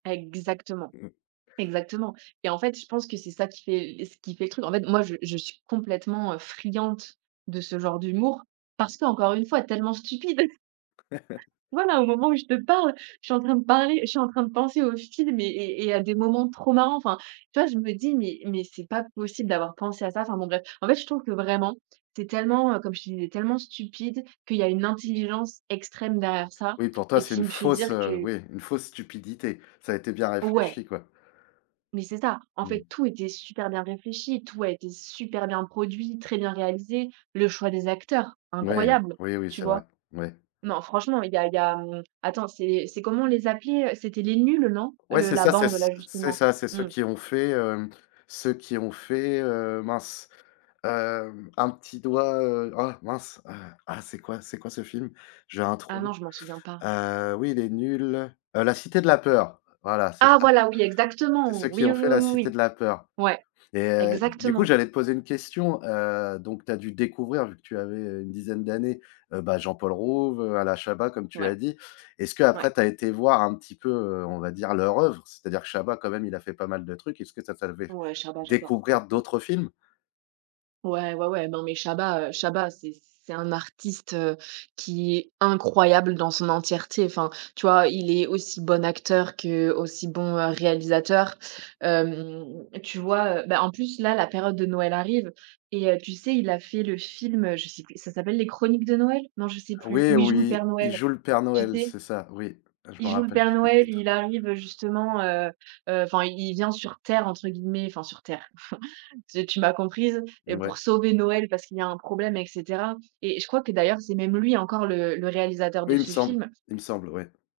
Exactement. Mmh. Exactement. Et en fait je pense que c'est ça qui fait le ce qui fait le truc, en fait, moi je je suis complètement, heu, friande de ce genre d'humour parce qu'encore une fois tellement stupide. Voilà, au moment où je te parle, je suis en train de parler je suis en train de penser au film et et et à des moments trop marrants enfin, tu vois, je me dis: «Mais mais c'est pas possible d'avoir pensé à ça», enfin bon, bref. En fait, je trouve que vraiment c'est tellement, heu, comme je te disais, tellement stupide qu'il y a une intelligence extrême derrière ça Oui pour toi, et c'est qui une me fait dire fausse, heu, que oui, une fausse stupidité, ça a été bien Ouais. réfléchi, quoi. Mais c'est ça, en Mmh. fait, tout était super bien réfléchi, tout a été super bien produit, très bien réalisé, le choix des acteurs Moui, incroyable, oui, oui, tu c'est vrai, vois? ouais. Non franchement, il y a il y a attends c'est, c'est comment on les appelait, c'était Les Nuls, non? Ouais, Le c'est la ça, c'est bande c là, c'est justement. ça, c'est ceux Mmh. qui ont fait, hem, ceux qui ont fait, heu, mince, hem, un petit doigt, heu, ah mince, ah, ah, c'est quoi c'est quoi ce film? J'ai un Ah non, trou, je m'en souviens pas. heu, oui, Les Nuls, heu, la Cité de la peur, voilà, c'est Ah ça. voilà, oui, exactement, C'est ceux qui oui, ont oui, fait oui, la oui, Cité oui. de la peur. Ouais, Et heu, du coup, exactement. j'allais te poser une question, heu, donc tu as dû découvrir vu que tu avais, heu, une dizaine d'années, heu, bah, Jean-Paul Rouve, heu, Alain Chabat comme tu Ouais. as dit, est-ce Ouais. qu'après tu as été voir un petit peu, heu, on va dire leur œuvre? C'est-à-dire que Chabat quand même il a fait pas mal de trucs, est-ce que ça t'a fait Ouais, Chabat j'adore. découvrir Mmh. d'autres films? Ouais, ouais, ouais, non, mais Chabat, heu, Chabat c'est c'est un artiste, heu, qui est incroyable dans son entièreté, enfin tu vois, il est aussi bon acteur qu'aussi bon, heu, réalisateur, hem, tu vois, heu, ben, en plus, là, la période de Noël arrive et heu, tu sais, il a fait le film, heu, je sais plus, ça s'appelle les Chroniques de Noël? Non je sais plus, Oui, où il où joue le il Père il Noël. joue le Père Tu Noël, sais? c'est ça, oui, je Il m'en joue le rappelle Père plus du Noël, titre. il arrive, justement, heu, heu, enfin, «il vient sur terre», entre guillemets, enfin sur terre, ze tu m'as comprise et pour Ouais. sauver Noël parce qu'il y a un problème et cetera et et je crois que d'ailleurs c'est même lui encore le le réalisateur Oui, de il me ce semble, film. il me semble, ouais.